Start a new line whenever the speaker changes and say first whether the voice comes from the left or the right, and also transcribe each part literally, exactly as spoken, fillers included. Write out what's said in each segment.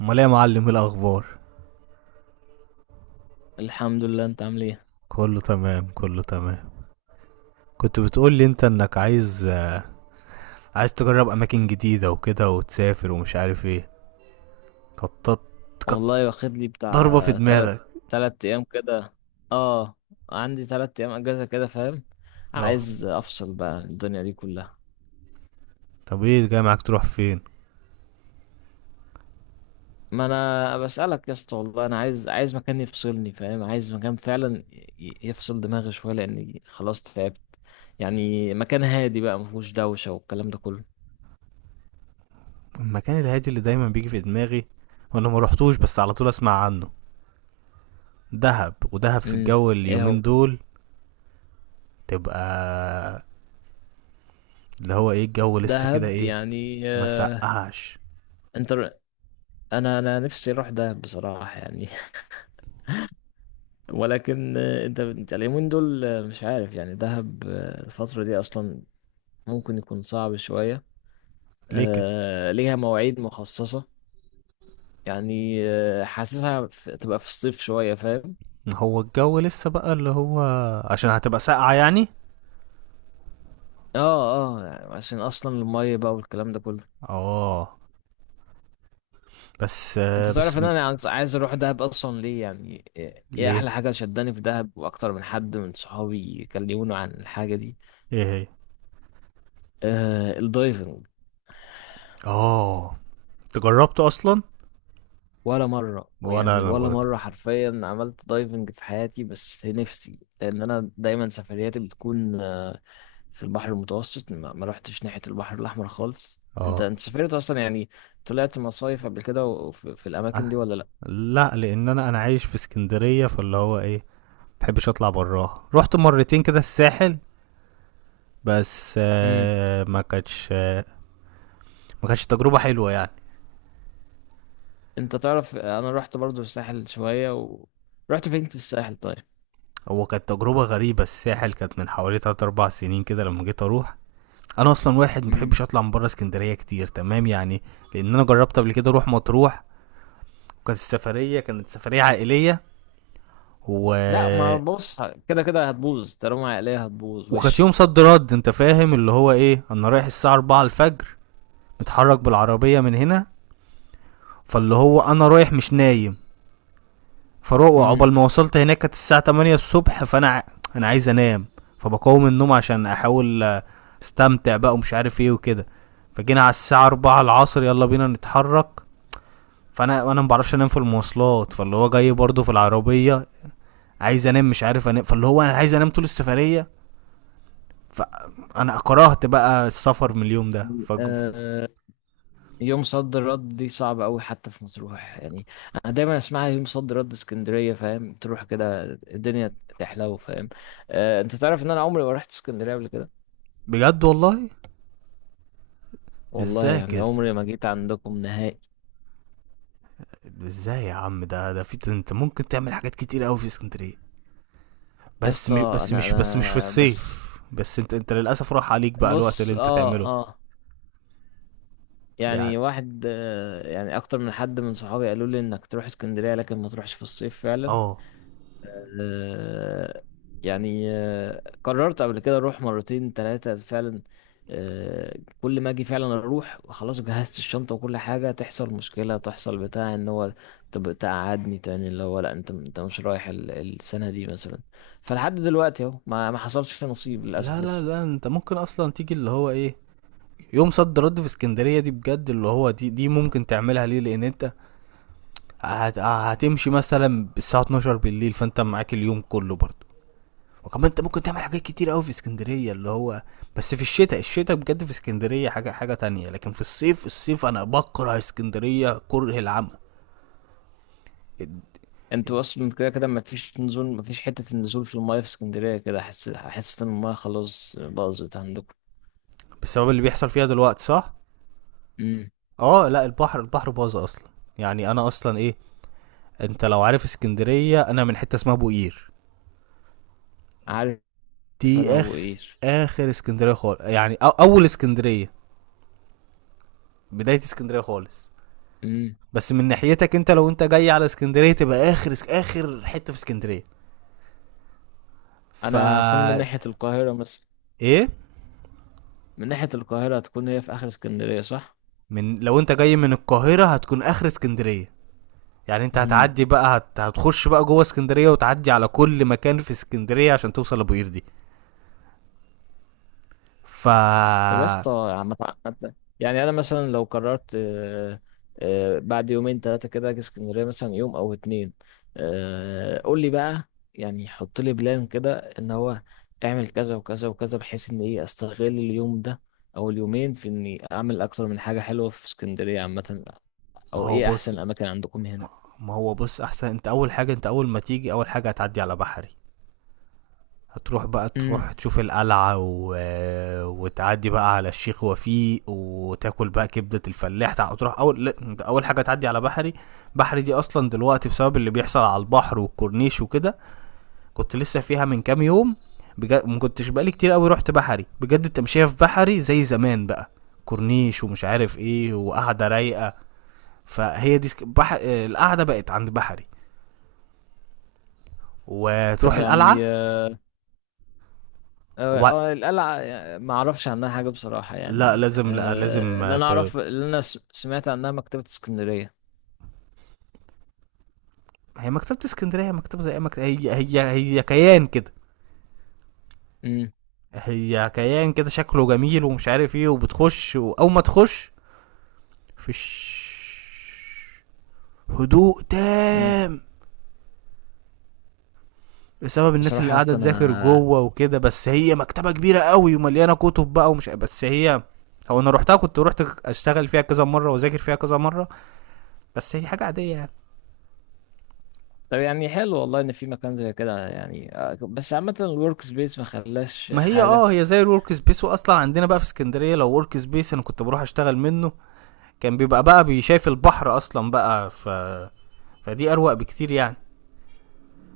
right: امال ايه يا معلم؟ إيه الاخبار؟
left: الحمد لله، انت عامل ايه؟
right: كله تمام، كله تمام. كنت بتقول لي انت انك عايز آه، عايز تجرب اماكن جديده وكده وتسافر ومش عارف ايه. قطط قط
left: والله واخد لي بتاع
right: ضربه في
left: تلات
right: دماغك.
left: تلات ايام كده. اه، عندي تلات ايام اجازة كده، فاهم.
right: اه،
left: عايز افصل بقى عن الدنيا دي كلها.
right: طب ايه جاي معاك؟ تروح فين؟
left: ما انا بسألك يا اسطى، والله انا عايز عايز مكان يفصلني، فاهم، عايز مكان فعلا ي- يفصل دماغي شوية لاني خلاص تعبت. يعني مكان هادي بقى، مفهوش دوشة والكلام ده كله.
right: المكان الهادي اللي دايما بيجي في دماغي وانا ما رحتوش بس على طول اسمع عنه، دهب. ودهب في
left: امم
right: الجو
left: ايه هو؟
right: اليومين دول، تبقى اللي هو ايه الجو لسه كده
left: دهب
right: ايه؟
left: يعني.
right: ما
left: آه،
right: سقعش؟
left: انت. انا انا نفسي اروح دهب بصراحة يعني ولكن آه، انت انت اليومين دول، آه، مش عارف، يعني دهب آه، الفترة دي اصلا ممكن يكون صعب شوية.
right: ليه كده؟
left: آه، ليها مواعيد مخصصة. يعني آه، حاسسها في- تبقى في الصيف شوية، فاهم.
right: ما هو الجو لسه بقى اللي هو، عشان هتبقى ساقعة يعني؟
left: اه. اه يعني عشان اصلا المية بقى والكلام ده كله.
right: اه، بس
left: انت
right: آه
left: تعرف
right: بس
left: ان
right: م...
left: انا عايز عايز اروح دهب، اصلا ليه؟ يعني ايه إيه احلى
right: ليه؟
left: حاجة شداني في دهب؟ واكتر من حد من صحابي كلموني عن الحاجة دي.
right: ايه هي؟
left: آه، الدايفنج.
right: اه، انت جربته اصلا؟
left: ولا مرة،
right: وانا
left: ويعني
right: انا
left: ولا
right: برضه،
left: مرة حرفيا عملت دايفنج في حياتي، بس نفسي لأن أنا دايما سفرياتي بتكون آه، في البحر المتوسط. ما ما روحتش ناحية البحر الأحمر خالص. أنت
right: اه،
left: أنت سافرت أصلا يعني؟ طلعت مصايف قبل كده، وفي في
right: أه.
left: الأماكن دي ولا لأ؟
right: لا، لان انا انا عايش في اسكندريه، فاللي هو ايه، محبش اطلع براها. رحت مرتين كده الساحل، بس
left: امم.
right: آه ما كانتش آه ما كانتش تجربه حلوه يعني.
left: أنت تعرف، أنا رحت برضو الساحل شوية و رحت فين في الساحل طيب؟
right: هو كانت تجربه غريبه. الساحل كانت من حوالي تلات أربعة سنين كده لما جيت اروح. انا اصلا واحد ما
left: امم.
right: بحبش اطلع من بره اسكندريه كتير، تمام يعني. لان انا جربت قبل كده اروح مطروح، كانت السفريه كانت سفريه عائليه،
left: لا، ما
right: و
left: بص، كده كده هتبوظ، طالما عقلية هتبوظ
right: وكانت يوم
left: وش.
right: صد رد. انت فاهم اللي هو ايه، انا رايح الساعه أربعة الفجر، متحرك بالعربيه من هنا، فاللي هو انا رايح مش نايم، فروق،
left: امم.
right: عقبال ما وصلت هناك كانت الساعه تمانية الصبح، فانا ع- انا عايز انام، فبقاوم النوم عشان احاول آه، استمتع بقى ومش عارف ايه وكده. فجينا على الساعه الرابعة العصر، يلا بينا نتحرك، فانا انا ما بعرفش انام في المواصلات، فاللي هو جاي برضه في العربيه، عايز انام مش عارف انام، فاللي هو انا عايز انام طول السفريه، فانا كرهت بقى السفر من اليوم ده. ف
left: يوم صد رد دي صعبة أوي حتى في مطروح يعني. أنا دايما أسمعها، يوم صد رد اسكندرية، فاهم، تروح كده الدنيا تحلو، فاهم. آه، أنت تعرف إن أنا عمري ما رحت اسكندرية قبل كده.
right: بجد والله؟
left: والله
right: ازاي
left: يعني
right: كده؟
left: عمري ما جيت عندكم نهائي.
right: ازاي يا عم؟ ده ده في انت ممكن تعمل حاجات كتير قوي في اسكندريه،
left: يا
right: بس
left: اسطى،
right: مش بس
left: أنا
right: مش بس مش في
left: أنا بس،
right: الصيف بس. انت انت للاسف راح عليك بقى الوقت اللي
left: بص،
right: انت
left: آه.
right: تعمله
left: آه.
right: يعني.
left: يعني واحد آه يعني أكتر من حد من صحابي قالوا لي إنك تروح اسكندرية، لكن ما تروحش في الصيف فعلا.
right: اه،
left: آه. يعني آه، قررت قبل كده اروح مرتين ثلاثة فعلا. آه، كل ما اجي فعلا اروح، خلاص جهزت الشنطة وكل حاجة، تحصل مشكلة، تحصل بتاع ان هو طب تقعدني تاني اللي هو لا، انت انت مش رايح ال- السنة دي مثلا. فلحد دلوقتي اهو ما ما حصلش نصيب للاسف
right: لا لا
left: لسه.
right: لا، انت ممكن اصلا تيجي اللي هو ايه، يوم صد رد في اسكندريه دي بجد اللي هو دي دي ممكن تعملها، ليه؟ لان انت هت هتمشي مثلا الساعه اتناشر بالليل فانت معاك اليوم كله برضه، وكمان انت ممكن تعمل حاجات كتير قوي في اسكندريه، اللي هو، بس في الشتاء. الشتاء بجد في اسكندريه حاجه حاجه تانية. لكن في الصيف، الصيف، انا بكره اسكندريه كره العمى. ال- ال-
left: انتوا اصلا كده كده ما فيش نزول، ما فيش حتة النزول في المايه في اسكندرية. كده احس احس ان المايه خلاص باظت عندكم.
right: بسبب اللي بيحصل فيها دلوقتي صح؟
left: امم.
right: اه، لا، البحر، البحر باظ اصلا، يعني انا اصلا ايه، انت لو عارف اسكندريه، انا من حته اسمها بوقير،
left: عارف.
right: دي
left: انا ابو
right: اخ،
left: قير.
right: اخر اسكندريه خالص يعني، أو اول اسكندريه، بدايه اسكندريه خالص. بس من ناحيتك انت، لو انت جاي على اسكندريه تبقى اخر اخر حته في اسكندريه. ف
left: انا هكون من ناحية القاهرة مثلا.
right: ايه،
left: من ناحية القاهرة هتكون هي في اخر اسكندرية، صح؟
right: من، لو انت جاي من القاهره هتكون اخر اسكندريه، يعني انت
left: امم.
right: هتعدي بقى هت... هتخش بقى جوه اسكندريه وتعدي على كل مكان في اسكندريه عشان توصل لابو قردي. ف
left: طب يا اسطى، عم تع- عم ت- يعني انا مثلا لو قررت، آه، آه، بعد يومين ثلاثة كده اجي اسكندرية مثلا يوم او اتنين. آه، قول لي بقى، يعني حط لي بلان كده ان هو اعمل كذا وكذا وكذا، بحيث ان ايه استغل اليوم ده او اليومين في اني اعمل اكتر من حاجة حلوة في اسكندرية عامة.
right: ما
left: او
right: هو
left: ايه احسن
right: بص
left: الاماكن عندكم هنا؟
right: ما هو بص، احسن، انت اول حاجه، انت اول ما تيجي اول حاجه هتعدي على بحري، هتروح بقى،
left: امم.
right: تروح تشوف القلعة و... وتعدي بقى على الشيخ وفيق، وتاكل بقى كبدة الفلاح، تع- تروح أول لا، أول حاجة تعدي على بحري. بحري دي أصلا دلوقتي بسبب اللي بيحصل على البحر والكورنيش وكده، كنت لسه فيها من كام يوم، بجد ما كنتش بقالي كتير قوي رحت بحري، بجد التمشيه في بحري زي زمان بقى، كورنيش ومش عارف ايه وقعده رايقه، فهي دي سك... بحر... آه، القعده بقت عند بحري، وتروح
left: طب
right: القلعه،
left: يعني، اه.
right: وبعد
left: آه، القلعة، ما اعرفش عنها حاجة بصراحة
right: لا
left: يعني.
right: لازم لا
left: آه،
right: لازم
left: اللي انا
right: ت...
left: اعرف، اللي انا س- سمعت عنها مكتبة اسكندرية.
right: هي مكتبه اسكندريه، مكتبه زي أي مكتبه، هي هي هي كيان كده،
left: امم.
right: هي كيان كده شكله جميل ومش عارف ايه، وبتخش واول ما تخش فيش هدوء
left: امم.
right: تام، بسبب الناس
left: بصراحة
right: اللي
left: يا
right: قاعده
left: اسطى
right: تذاكر
left: انا.
right: جوه وكده، بس هي مكتبه كبيره قوي ومليانه كتب بقى، ومش بس هي، هو انا روحتها، كنت روحت اشتغل فيها كذا مره واذاكر فيها كذا مره، بس هي حاجه عاديه يعني.
left: طب يعني حلو والله ان في مكان زي كده يعني. آه، بس عامة الورك سبيس ما خلاش
right: ما هي
left: حاجة.
right: اه، هي زي الورك سبيس، واصلا عندنا بقى في اسكندريه لو ورك سبيس، انا كنت بروح اشتغل منه، كان بيبقى بقى بيشايف البحر اصلا بقى، ف فدي اروق بكتير يعني.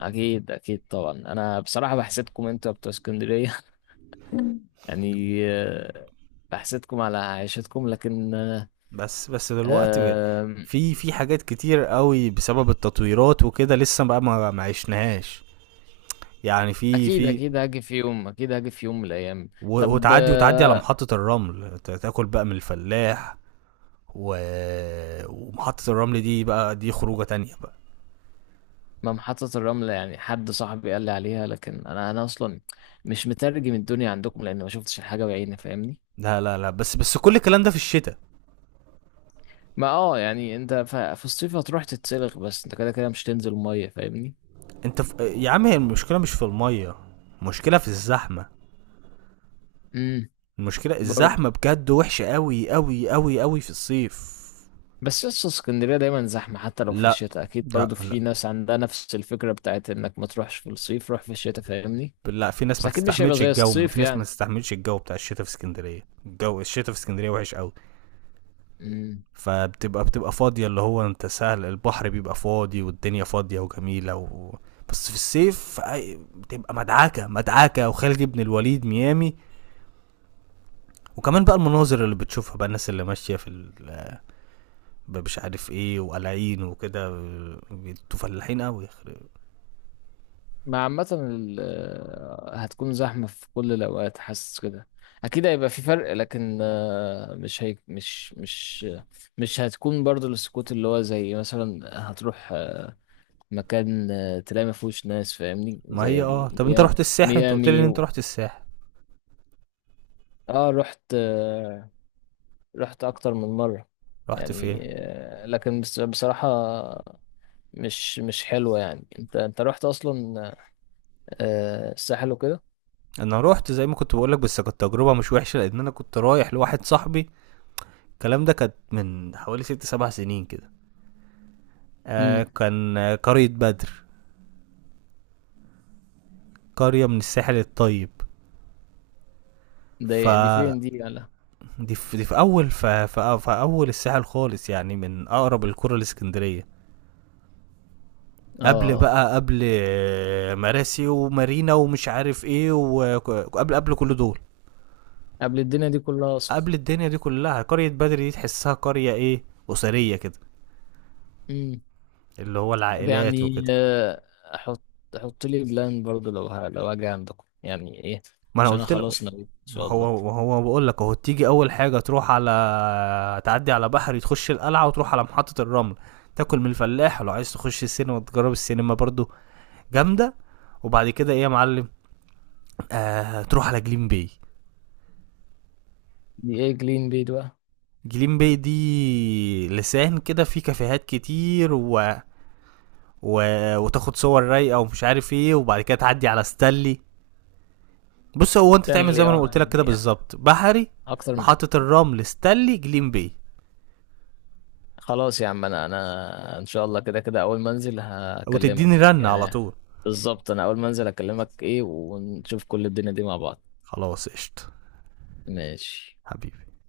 left: اكيد اكيد طبعا، انا بصراحة بحسدكم انتوا بتوع اسكندرية يعني آه، بحسدكم على عيشتكم، لكن آه،
right: بس بس دلوقتي
left: آم،
right: في في حاجات كتير قوي بسبب التطويرات وكده لسه بقى ما ما عشناهاش، يعني في
left: اكيد
right: في،
left: اكيد هاجي في يوم، اكيد هاجي في يوم من الايام.
right: و-
left: طب
right: وتعدي، وتعدي على
left: آه،
right: محطة الرمل، ت- تاكل بقى من الفلاح و... ومحطة الرمل دي بقى دي خروجة تانية بقى.
left: ما محطة الرمل، يعني حد صاحبي قال لي عليها، لكن انا انا اصلا مش مترجم الدنيا عندكم، لان ما شفتش الحاجة بعيني فاهمني.
right: لا لا لا، بس بس كل الكلام ده في الشتاء.
left: ما اه يعني انت ف- في الصيف هتروح تتسلق، بس انت كده كده مش تنزل مية فاهمني.
right: انت في... يا عم هي المشكلة مش في المية، المشكلة في الزحمة،
left: امم.
right: المشكلة
left: برضه.
right: الزحمة بجد وحشة قوي قوي قوي قوي في الصيف.
left: بس لسه اسكندرية دايما زحمة، حتى لو في
right: لا
left: الشتاء اكيد
right: لا
left: برضه
right: لا
left: في ناس عندها نفس الفكرة بتاعت انك ما تروحش في الصيف، روح في الشتاء فاهمني.
right: لا، في ناس
left: بس
right: ما
left: اكيد مش هيبقى
right: تستحملش
left: زي
right: الجو، في
left: الصيف
right: ناس ما تستحملش الجو بتاع الشتاء في اسكندرية، الجو الشتاء في اسكندرية وحش قوي.
left: يعني.
right: فبتبقى بتبقى فاضية، اللي هو انت سهل البحر بيبقى فاضي والدنيا فاضية وجميلة و... بس في الصيف، أي- بتبقى مدعكة مدعكة، وخالد بن الوليد ميامي، وكمان بقى المناظر اللي بتشوفها بقى، الناس اللي ماشية في ال- مش عارف ايه، وقلعين وكده، انتوا فلاحين قوي، يخرب.
left: مع عامة ال- آه، هتكون زحمة في كل الأوقات، حاسس كده. أكيد هيبقى في فرق، لكن آه، مش هي مش مش مش هتكون برضو السكوت اللي هو زي مثلا هتروح آه، مكان آه، تلاقي ما فيهوش ناس، فاهمني،
right: ما
left: زي
right: هي
left: ال-
right: اه، طب انت
left: ميا-
right: رحت الساحل، انت قلت لي ان
left: ميامي
right: انت
left: و.
right: رحت الساحل،
left: اه رحت آه، رحت أكتر من مرة.
right: رحت فين؟
left: يعني آه، لكن بس- بصراحة مش مش حلوة يعني. انت انت رحت أصلا آه، الساحل وكده؟
right: انا رحت زي ما كنت بقولك، بس كانت تجربة مش وحشة لان انا كنت رايح لواحد صاحبي، الكلام ده كانت من حوالي ست سبع سنين كده، آه
left: امم.
right: كان آه، قرية بدر، قرية من الساحل الطيب. ف
left: ده دي فين دي يعني؟
right: دي في, دي في اول ف... ف... في اول الساحل خالص يعني، من اقرب القرى الاسكندريه، قبل
left: اه.
right: بقى، قبل آه، مراسي ومارينا ومش عارف ايه، وقبل قبل كل دول،
left: قبل الدنيا دي كلها اصلا.
right: قبل الدنيا دي كلها، قريه بدر دي تحسها قريه ايه، اسريه كده،
left: امم.
right: اللي هو
left: طب
right: العائلات
left: يعني،
right: وكده.
left: آه، احط احط لي بلان برضو لو ه... لو اجي عندكم يعني ايه،
right: ما انا
left: عشان انا
right: قلت له،
left: خلاص نويت ان
right: ما
left: شاء الله.
right: هو ما هو بقول لك اهو، تيجي اول حاجه تروح على، تعدي على بحري، تخش القلعه، وتروح على محطه الرمل، تاكل من الفلاح، ولو عايز تخش السينما، تجرب السينما برضو، جامده. وبعد كده ايه يا معلم؟ آه تروح على جليم باي،
left: دي ايه جلين بيد بقى؟
right: جليم باي دي لسان كده فيه كافيهات كتير و... و... وتاخد صور رايقه ومش عارف ايه، وبعد كده تعدي على ستانلي. بص هو انت تعمل
left: بلان
right: زي
left: لي،
right: ما انا
left: اه.
right: قلت لك كده
left: يعني
right: بالظبط، بحري،
left: اكتر من.
right: محطه الرمل، ستانلي، جليم باي.
left: خلاص يا عم، انا انا ان شاء الله كده كده اول ما انزل
right: وتديني
left: هكلمك
right: رنة على
left: يعني.
right: طول.
left: بالظبط، انا اول ما انزل هكلمك ايه، ونشوف كل الدنيا دي مع بعض.
right: خلاص قشطة،
left: ماشي.
right: حبيبي.